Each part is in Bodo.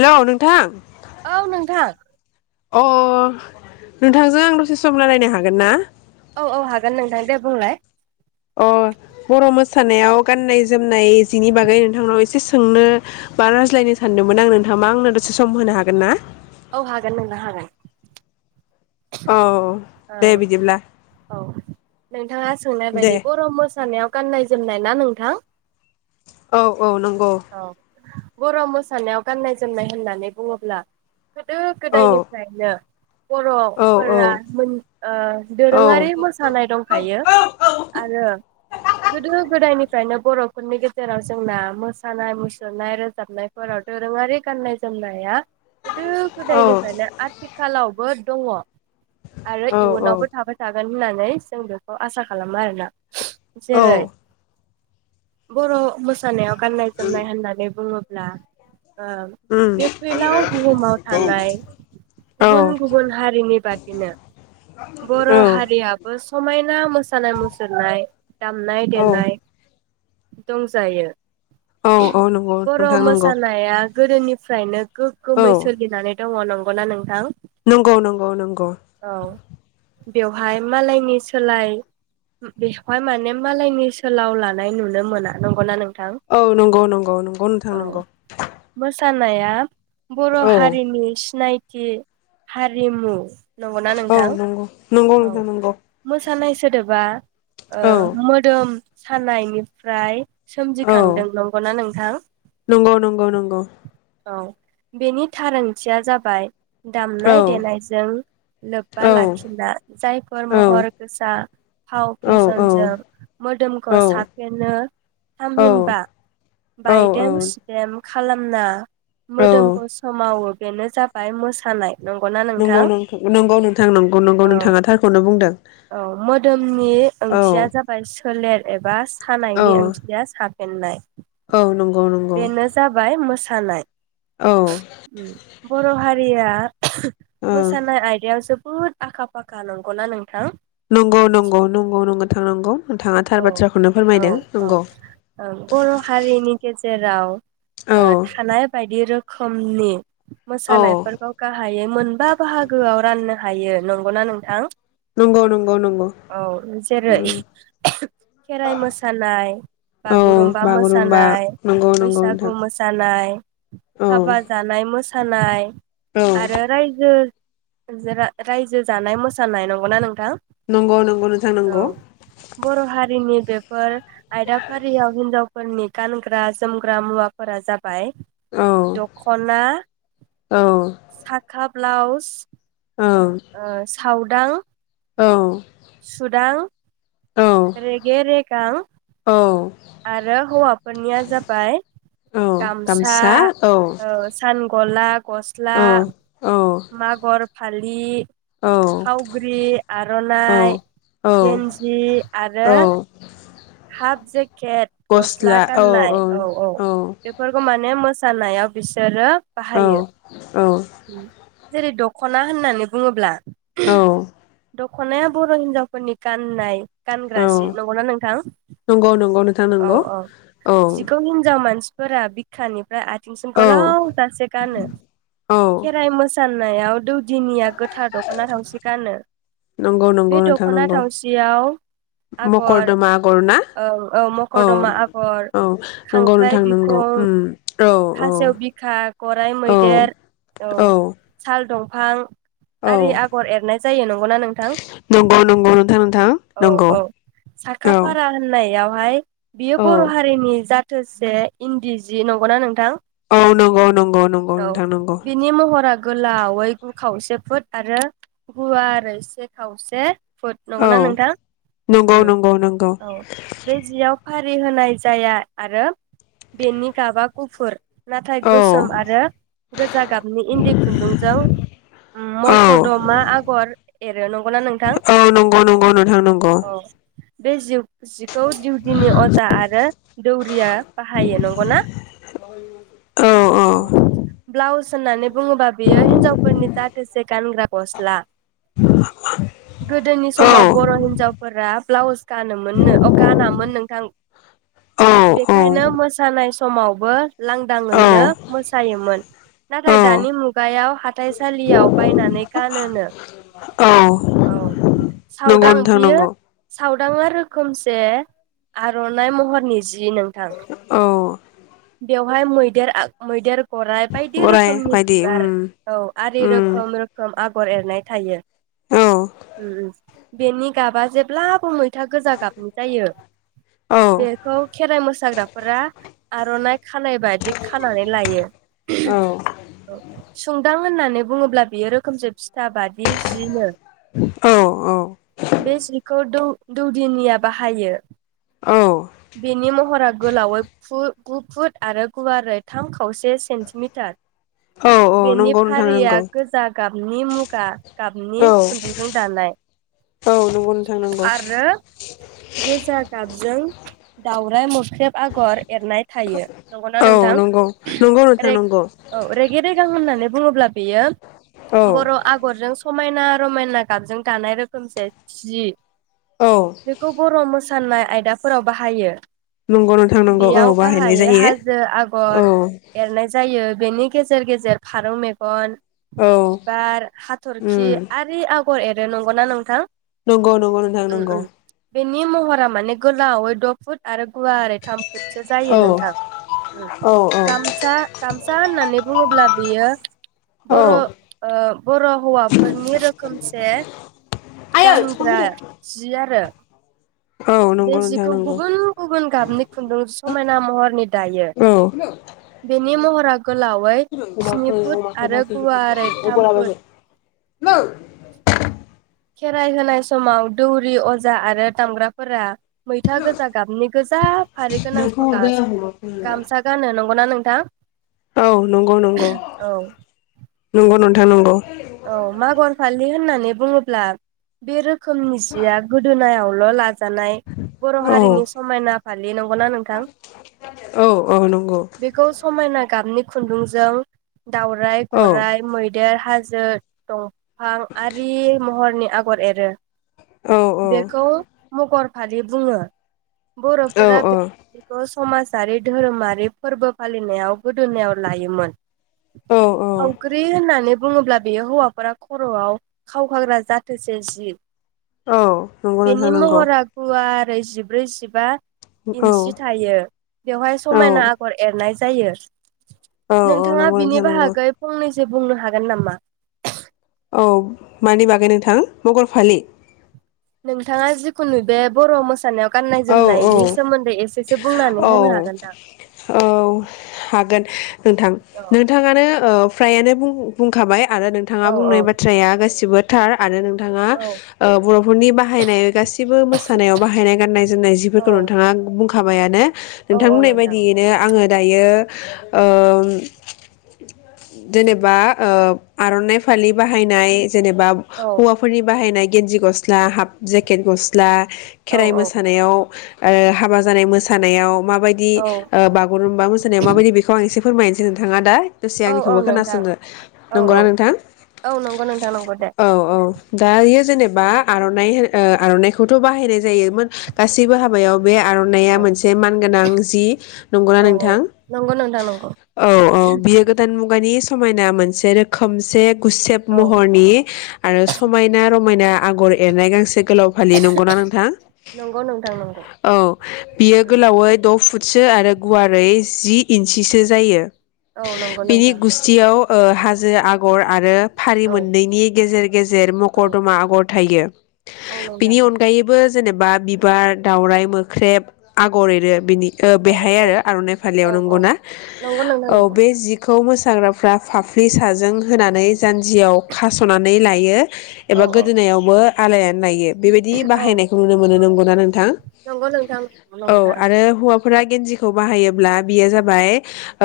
हेल' नोंथां। औ नोंथां अ नोंथांजों आं दसे सम रायलायनो हागोन ना। औ औ हागोन नोंथां दे बुंलबाय। अ बर' मोसानायाव गान्नाय जोमनाय जिनि बागै नोंथांनाव एसे सोंनो बा रायज्लायनो सानदोंमोन आं नोंथां मा आंनो दसे सम होनो हागोन ना। औ हागोन नोंना हागोन। औ औ दे बिदिब्ला औ नोंथाङा सोंनाय दे बायदि बर' मोसानायाव गाननाय। जोमनाय ना नोंथां। औ औ नंगौ। औ बर' मोसानायाव गाननाय जोमनाय होननानै बुङोब्ला। गोदो औ गोदायनिफ्रायनो। बर'। औ फोर औ औ दोरोङारि मोसानाय औ दंखायो आरो गोदो गोदायनिफ्रायनो बर'फोरनि गेजेराव जोंना मोसानाय मुसुरनाय रोजाबनायफोराव दोरोङारि गाननाय जोमनाया गोदो गोदायनिफ्रायनो आथिखालावबो दङ। आरो औ औ इयुनावबो थाबाय थाग हागोन होननानै जों बेखौ आसा खालामो आरोना। जेरै बर' मोसानायाव गाननाय जोमनाय होननानै बुङो ब्ला। ओ उम बे फैलाव बुहुमाव थानाय औ गुबुन गुबुन हारिनि बर' औ हारियाबो समायना मो मोसानाय मुसुरनाय दामनाय देनाय औ दंजायो औ औ नंगौ नोंथां नंगौ फ्रायनो औ गोगोमै सोलिनानै दङ नं नंगौना नोंथां नंगौ नंगौ औ नंगौ औ बेवहाय मालायनि सोलाय बेखौहाय माने मालायनि सोलाय लानाय नुनो मोना नंगौना नों औ नंगौ नंगौ नंगौ नोंथां नंगौ सानाया बर' औ हारिनि सिनाय थि हारिमु नंगौना औ नोंथां नंगौ नंगौ औ नोंथां नंगौ मोसानाय सोदोबा ओ औ मोदोम सानायनिफ्राय औ सोमजिखांदों नंगौना नोंथां नंगौ नंगौ नंगौ औ बेनि थार ओंथिया जाबाय औ दामनाय देनायजों लोब्बा औ लाखिना जायफोर औ महर गोसा फाव औ औ फेशनजों मोदोमखौ साफेनो औ थामहिनबा औ बायदेम सुदेम खालामना औ मोदोमखौ सोमावो बेनो जाबाय मोसानाय नंगौना नोंथां नंगौ नोंथां नंगौ नंगौ औ नोंथाङा थारखौनो बुंदों औ मोदोमनि औ ओंथिया जाबाय सोलेर एबास औ खानायनि ओंथिया साब फेननाय औ नंगौ। नंगौ बेनो जाबाय मोसा सानाय औ। बर' हारिया ओ मोसानाय आइदायाव जोब बोद आखा फाखा नंगौना नोंथां? नंगौ नंगौ नंगौ नंगौ थांनांगौ। औ औ औ ओं बर' हारिनि गेजेराव। औ राव ओ थानाय बायदि रो खोमनि औ मोसानायफोरखौ गाहायै मोनबा बाहागोआव राननो हायो नं नंगौना नोंथां? नंगौ नंगौ नंगौ। औ जेरै खेराइ मोसानाय औ बागुरुमबा बागुरुम्बा मोसानाय नंगौ नंगौ नोंथां बैसागु मोसानाय औ हाबा जानाय मोसानाय औ आरो रायजो जारा रायजो जानाय मोसानाय नंगौना नों नंगौ नंगौ नोथां नंगौ। बर' हारिनि बेफोर आयदाफारियाव हिनजावफोरनि गानग्रा जोमग्रा मुवाफोरा जा बाय औ दखना औ साख ब्लाउस औ ओ साव दां औ। औ रेगे रेगां। औ आरो हौवाफोरनिया जाबाय औ गामसा औ ओ सान गलाब गस्ला औ औ मागुर फालि औ फावग्रि औ आर'नाइ औ गेन्जि आरो औ हा जे केत गस्ला गाननाय औ औ बेफोरखौ माने मो मोसानायाव बिसोरो औ बाहायो औ । जेरै दख'ना होननानै बुङोब्ला औ खनाया बर' हिनजावफोरनि गाननाय औ गानग्रा जि नंगौना नोंथां? थां औ नंगौ औ औ जिखौ हिनजाव मानसिफोरा बिखानिफ्राय आ थिंसिम औ गोलाव जासे गानो औ खेराइ मोसा नायाव दौ दिनिया गोथार दख'ना थावसि गानो नंगौ नंगौ बे नोंथां दख'ना नंगौ थावसियाव आगर मकरदमा आगर ना ओं औ औ मखरदमा आगर औ नंगौ खांख्राइ नों नंगौ बिखं उम औ औ खासेव बिखा गराइ औ मैदेर औ साल दं फां आरि औ आगर एरनाय जायो नंगौना नोंथां नंगौ नंगौ नोंथां नोंथां औ नंगौ औ साखा औ फारा होननायाव ओमफाय बियो बर औ हारिनि जा थोसे इन्दि जि नंगौना नों औ नंगौ नंगौ नंगौ नोंथां नंगौ बिनि महरा गोलावै गु खावसे फुट आरो गुवारै से खावसे फुद औ नंगौना नोंथां नंगौ उ नंगौ नंगौ औ बे जियाव फारि होनाय जाया आरो बेनि गाबा गुफुर नाथाय औ गोसोम आरो गोजा गाबनि इन्दि खुन्दुंजों औ मरख दमा आगर एरो नं औ नंगौ नंगौ नोंथां नंगौ औ बे जिउ जिखौ दिउदिनि अजा आरो- दौरिया बाहायो नंगौना? औ औ ब्लाउस होननानै बुङोबा बियो हिनजावफोरनि जाथोसे गानग्रा गस्ला गोदोनि औ समाव बर हिनजावफोरा ब्लाउस गानोमोननो अ गानामोन नोंथां। औ बेखायनो मोसानाय स समाव बो औ लांदांङैनो मोसायोमोन औ नाथाय दानि मुगायाव हाथाइसालियाव बायनानै गानोनो औ औ नंगौ साउदां नोंथां बियो नंगौ साउ दांङा रोखोमसे आरनाइ महरनि जि नोंथां औ बेवहाय मैदेर आग मैदेर गराइ बायदि गराय रोखोमनि बायदि उम बिबार औ आरि उम रोखोम रोखोम आ खर एरनाय थायो औ उ उ बेनि गाबा जेब्ला मै फोथा गोजा गाबनि जायो औ बेखौ खेराइ मोसाग्राफोरा आरनाइ खानाय बाददि खानानै लायो औ उम सुंदां होननानै बुङोब्ला बियो रोखोमजों फिथा बादि जिनो औ औ बे सिखौ दौ दौदिनिया बाहायो। औ बेनि महरा गोलावै फु गुफुट आरो गुवारै थाम खावसे सेन्टिमिटार। औ औ बेनि नंगौ नोंथां फारिया नंगौ गोजा गाबनि मुगा औ गाबनि खुन्दुंजों दानाय औ नंगौ नोंथां नंगौ आरो गोजा गाबजों दाावराइ मोथ ख्रेब आगर एरनाय थायो नंगौना नोंथां औ नंगौ नंगौ नोंथां रे नंगौ औ रेगे रेगां होननानै बुङोब्ला बेयो औ बर आगरजों समायना रमायना गाबजों दानाय रोखोमस सि। औ बेखौ बर मोस मोसानाय आयदाफोराव बाहायो। नंगौ नोंथां। नंगौ औ बेयाव बाहायनाय गाहायै जायो हाजो आगर औ एरनाय जायो बेनि गेजेर गेजेर फारौ मेगन औ बिबार हाथरखि उम आरि आ गर एरो नगौ ना नोंथां? नंगौ नंगौ नोंथां उम नंगौ। उम बेनि महरा माने गोलावै द फुट आरो गुवारै सो जायो औ नोंथां औ औ गामसा गामसा होननानै बुङोब्ला बेयो औ बर ओ बर हौवाफोरनि रोखोमसे आयै बिफां गानग्रा फैदो जि आरो। औ बे नंगौ नोंथां जिखौ नंगौ गुबुन गुबुन गाबनि खुन्दुं समायना महरनि दायो औ बेनि महरा गोलावै अमाखौ स्नि फुट अमाखौ आरो बाजै गुवारै थाम अबोला फुट। बाजै औ खेराइ होनाय समाव दौरि अजा आरो दामग्राफोरा मैथा गोजा गाबनि गोजा फारि गोनां सगास गामसा गाननो नंगौना नों दा औ नंगौ नंगौ। नंगौ नोंथां नंगौ। औ मा गर फालि होननानै बुङोब्ला बे रोखोमनि सिया गोदोनायावल लाजानाय। बर औ हारिनि समायना फालि नंगौना नोंथां? औ औ नंगौ बेखौ समायना गाबनि खुन्दुंजों दाउराय, औ गराइ, मैदेर, हाजो जो दंफां आरि महरनि आगर एरो औ औ बेखौ मगर फालि बुङो औ बर'फोरा बे समाजारि धोरोमारि फोरबो फालिनायाव गोदोनायाव लायोमोन औ फावख्रि होननानै बुङोब्ला बे हौवाफोरा खर'आव खावखाग्रा जाथोसे सि औ नंगौ नोंथां नंगौ ओमफ्राय जिब्रै, जिबा औ इन्सि थायो बेवहाय समायना आगर एरनाय जायो औ जायो औ नोंथाङा नंगौ बिनि नोंथां नंगौ बाहागै फंनैसो बुंनो हागोन नामा जे औ मानि बागै नोंथां मगर फालि नोंथाङा जिखुनु बे बर' मोसानायाव गाननाय औ औ जोमनायनि सोमोन्दै एसेसो बुंनानै औ होनो हागोन दा? औ हागोन नोंथां औ नोंथाङानो ओ फ्रायानो बुं बुंखाबाय आरो नोंथाङा औ बुंनाय बाथ्राया गासिबो थार आरो नंगौ नोंथाङा औ ओ बर'फोरनि बाहायनाय गासिबो मोसानायाव बाहायनाय गाननाय जो जिफोरखौ औ नोंथाङा बुंखाबायानो औ नोंथां औ बुंनाय बायदियैनो आङो दायो ओ जेनेबा ओ आर'नाइ फालि बाहायनाय जेनेबा औ हौवाफोरनि बाहायनाय गेन्जि गस्ला हाफ जेकेट गस्ला औ औ याव ओ हाबा जानाय मोसानायाव माबायदि औ ओ बागुरुमबा मोसानायाव माबायदि बेखौ आं एसे फोरमायनोसै नोंथाङा दा दसे औ औ आंनिखौबो नोंथां खोनासंगोन औ औ नंगौना नोंथां औ नंगौ नोंथां नंगौ दे औ औ दा इयो जेनेबा आर'नाइ हो ओ आर'नाइखौथ' बाहायनाय जायोमोन गासैबो हाबायाव बे औ आर'नाइआ मोनसे मानगोनां जि नंगौना औ औ नोंथां नंगौ नोंथां नंगौ औ औ बे गोदान मुगानि समायना मोनसे रोखोमसे गुसेब औ महरनि आरो समायना रमायना आगर एरनाय गांसे गोलाव फालि नंगौना नोंथां नंगौ नोंथां नंगौ औ बियो गोलावै द' फुटसो आरो गुवारै जि इन्सिसो जायो औ नंगौ बिनि नोंथां गुस्थियाव ओ हाजो आगर आरो ओ फारि औ मोननैनि गेजेर गेजेर औ मकरदमा आगर थायो औ नोंथां बिनि अनगायैबो जेनेबा बि बिबार दावराइ मोख्रेब आगर एरो बिनि ओ औ बेहाय औ आरो आर'नाइ फालियाव औ औ नंगौना नंगौ नोंथां औ नंगौ बे जिखौ मो हाग्राफ्रा फाफ्लि साजों होनानै जानजियाव खास'नानै लायो औ एबा औ गोदोनायावबो आलायनानै लायो बेबायदि औ बाहायनायखौ नुनो मोनो नोंगौ नोंथां नंगौ नोंथां औ आरो नंथारगौ हौवाफोरा गेन्जिखौ बाहायोब्ला बियो जाबाय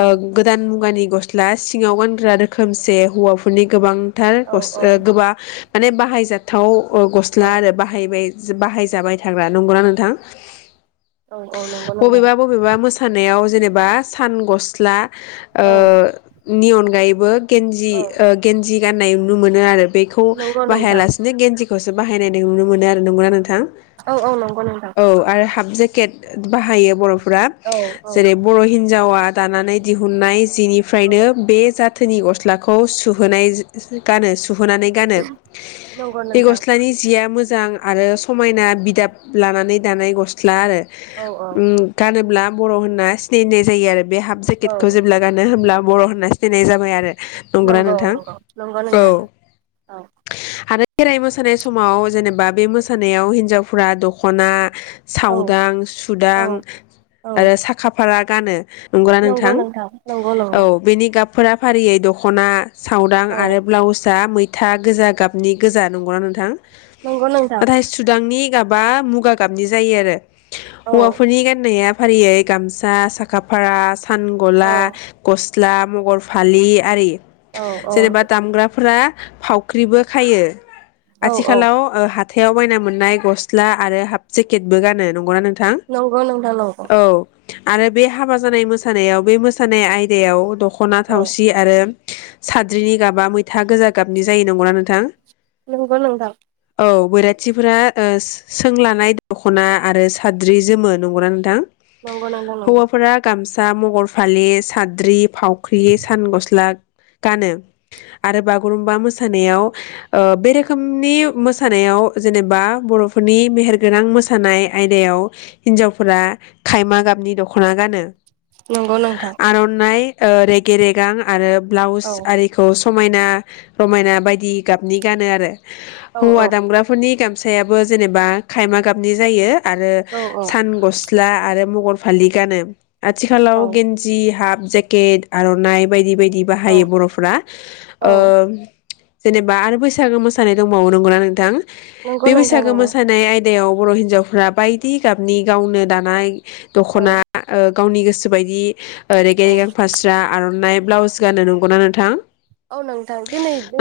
ओ गोदान मुगानि गस्ला सिङाव गानग्रा रोखोमसे हौवाफोरनि गोबां थार औ गस औ गोबा माने बाहायजाथाव अ गस्ला औ आरो बाहायबाय जो बाहायजाबाय जाग्रा नंगौना नोंथां? औ औ नंगौ नोंथां बबेबा बबेबा मोसानायाव जेनेबा सान गस्ला ओ औ नि अनगायैबो गेन्जि औ ओ गेन्जि गाननाय नुनो मोनो आरो बेखौ नंगौ नोंथां बाहायालासेनो गेन्जि खौसो बाहायनाय नुनो मोनो आरो नंगौना नोंथां औ औ नंगौ नोंथां औ आरो हाफ जेकेट बाहायो बर' फ्रा औ औ जेरै बर' हिनजावा दानानै दिहुननाय जिनिफ्रायनो औ बे जा थोनि गस्लाखौ सुहोनाय जा गानो सुहोननानै गानो नंगौ बे नोंथां गस्लानि जिया मो जां आरो समायना बि दाब लानानै दानाय गस्ला आरो औ औ ओम गानोब्ला बर' होनना सिनायनाय जायो आरो बे हाफ औ जेकेटखौ जेब्ला गानो हब्ला बर' होनना सिनायनाय जाबाय आरो नंगौ ना नोंथां? नंगौ नंगौ औ नोंथां औ आरो खेराइ मोसानाय समाव जेनेबा बे मोसानायाव हिनजाव फोरा दख'ना औ सावदां औ सुदां औ आरो साखा फारा गानो नंगौना नंगौ नोंथां? नंगौ नंगौ औ बेनि गाबफोरा फारियै दख'ना सावदां औ आरो ब्लाउसआ मै था गोजा गाबनि गोजा नंगौना नोंथां? नंगौ नोंथां नाथाय सुदांनि गाबा मुगा गाबनि जायो आरो औ हौवाफोरनि गाननाया फारियै गामसा साखा फारा औ सानगला गस स्ला मगर फालि आरि औ जेनेबा दामग्राफोरा फावख्रिबो खायो । औ औ आथिखालाव ओ हा थायाव बायना मोननाय ग स्ला आरो हाफ जेकेटबो गानो नंगौना नोंथां? नंगौ नोंथां नंगौ । औ आरो बे हाबा जानाय मोसानायाव बे मोसानाय आयदायाव दख' खना औ थावसि आरो साद्रिनि गाबा मैथा गोजा गाबनि जायो नंगौना नोंथां? नोंगौ नोंथां । औ बैराथिफोरा ओ सोंलानाय दख'ना आरो साद्रि जोमो नंगौना नोंथां? नंगौ नोंथां नंगौ हौवाफोरा गामसा सा मगर फालि साद्रि फावख्रि सान गस्ला गानो आरो बागुरुम्बा मोसानायाव ओ बे रोखोमनि मोसानायाव जेनेबा बर' फोरनि मेहेरगोनां मोसानाय आयदायाव हिन्जावफोरा खायमा गाबनि दख'ना गानो । नंगौ नोंथां । रेगे रेगां आरो ब्लाउस आरिखौ समायना रमायना बायदि गाबनि गानो आरो औ । हौवा औ दामग्राफोरनि गाम सायाबो जेनेबा खायमा गाबनि जायो । आरो औ सान गस्ला आरो मगर फालि गानो । आथिखालाव औ गेन्जि हाब जेकेट आर'नाइ बायदि बायदि औ बाहायो बर'फोरा औ ओ जेनेबा आरो बैसागो मोसानाय दंबावो नंगौना नोंथां? नंगौ बे नों बैसागो मोसानाय आय दायाव बर' हिन्जावफ्रा बायदि गाबनि गावनो दानाय औ दख'ना ओ गावनि गोसोबायदि ओ रेगें औ रेगें फास्रा आरन नाय ब्लाउस गाननो नंगौना नोंथां? औ नोंथां दिनैे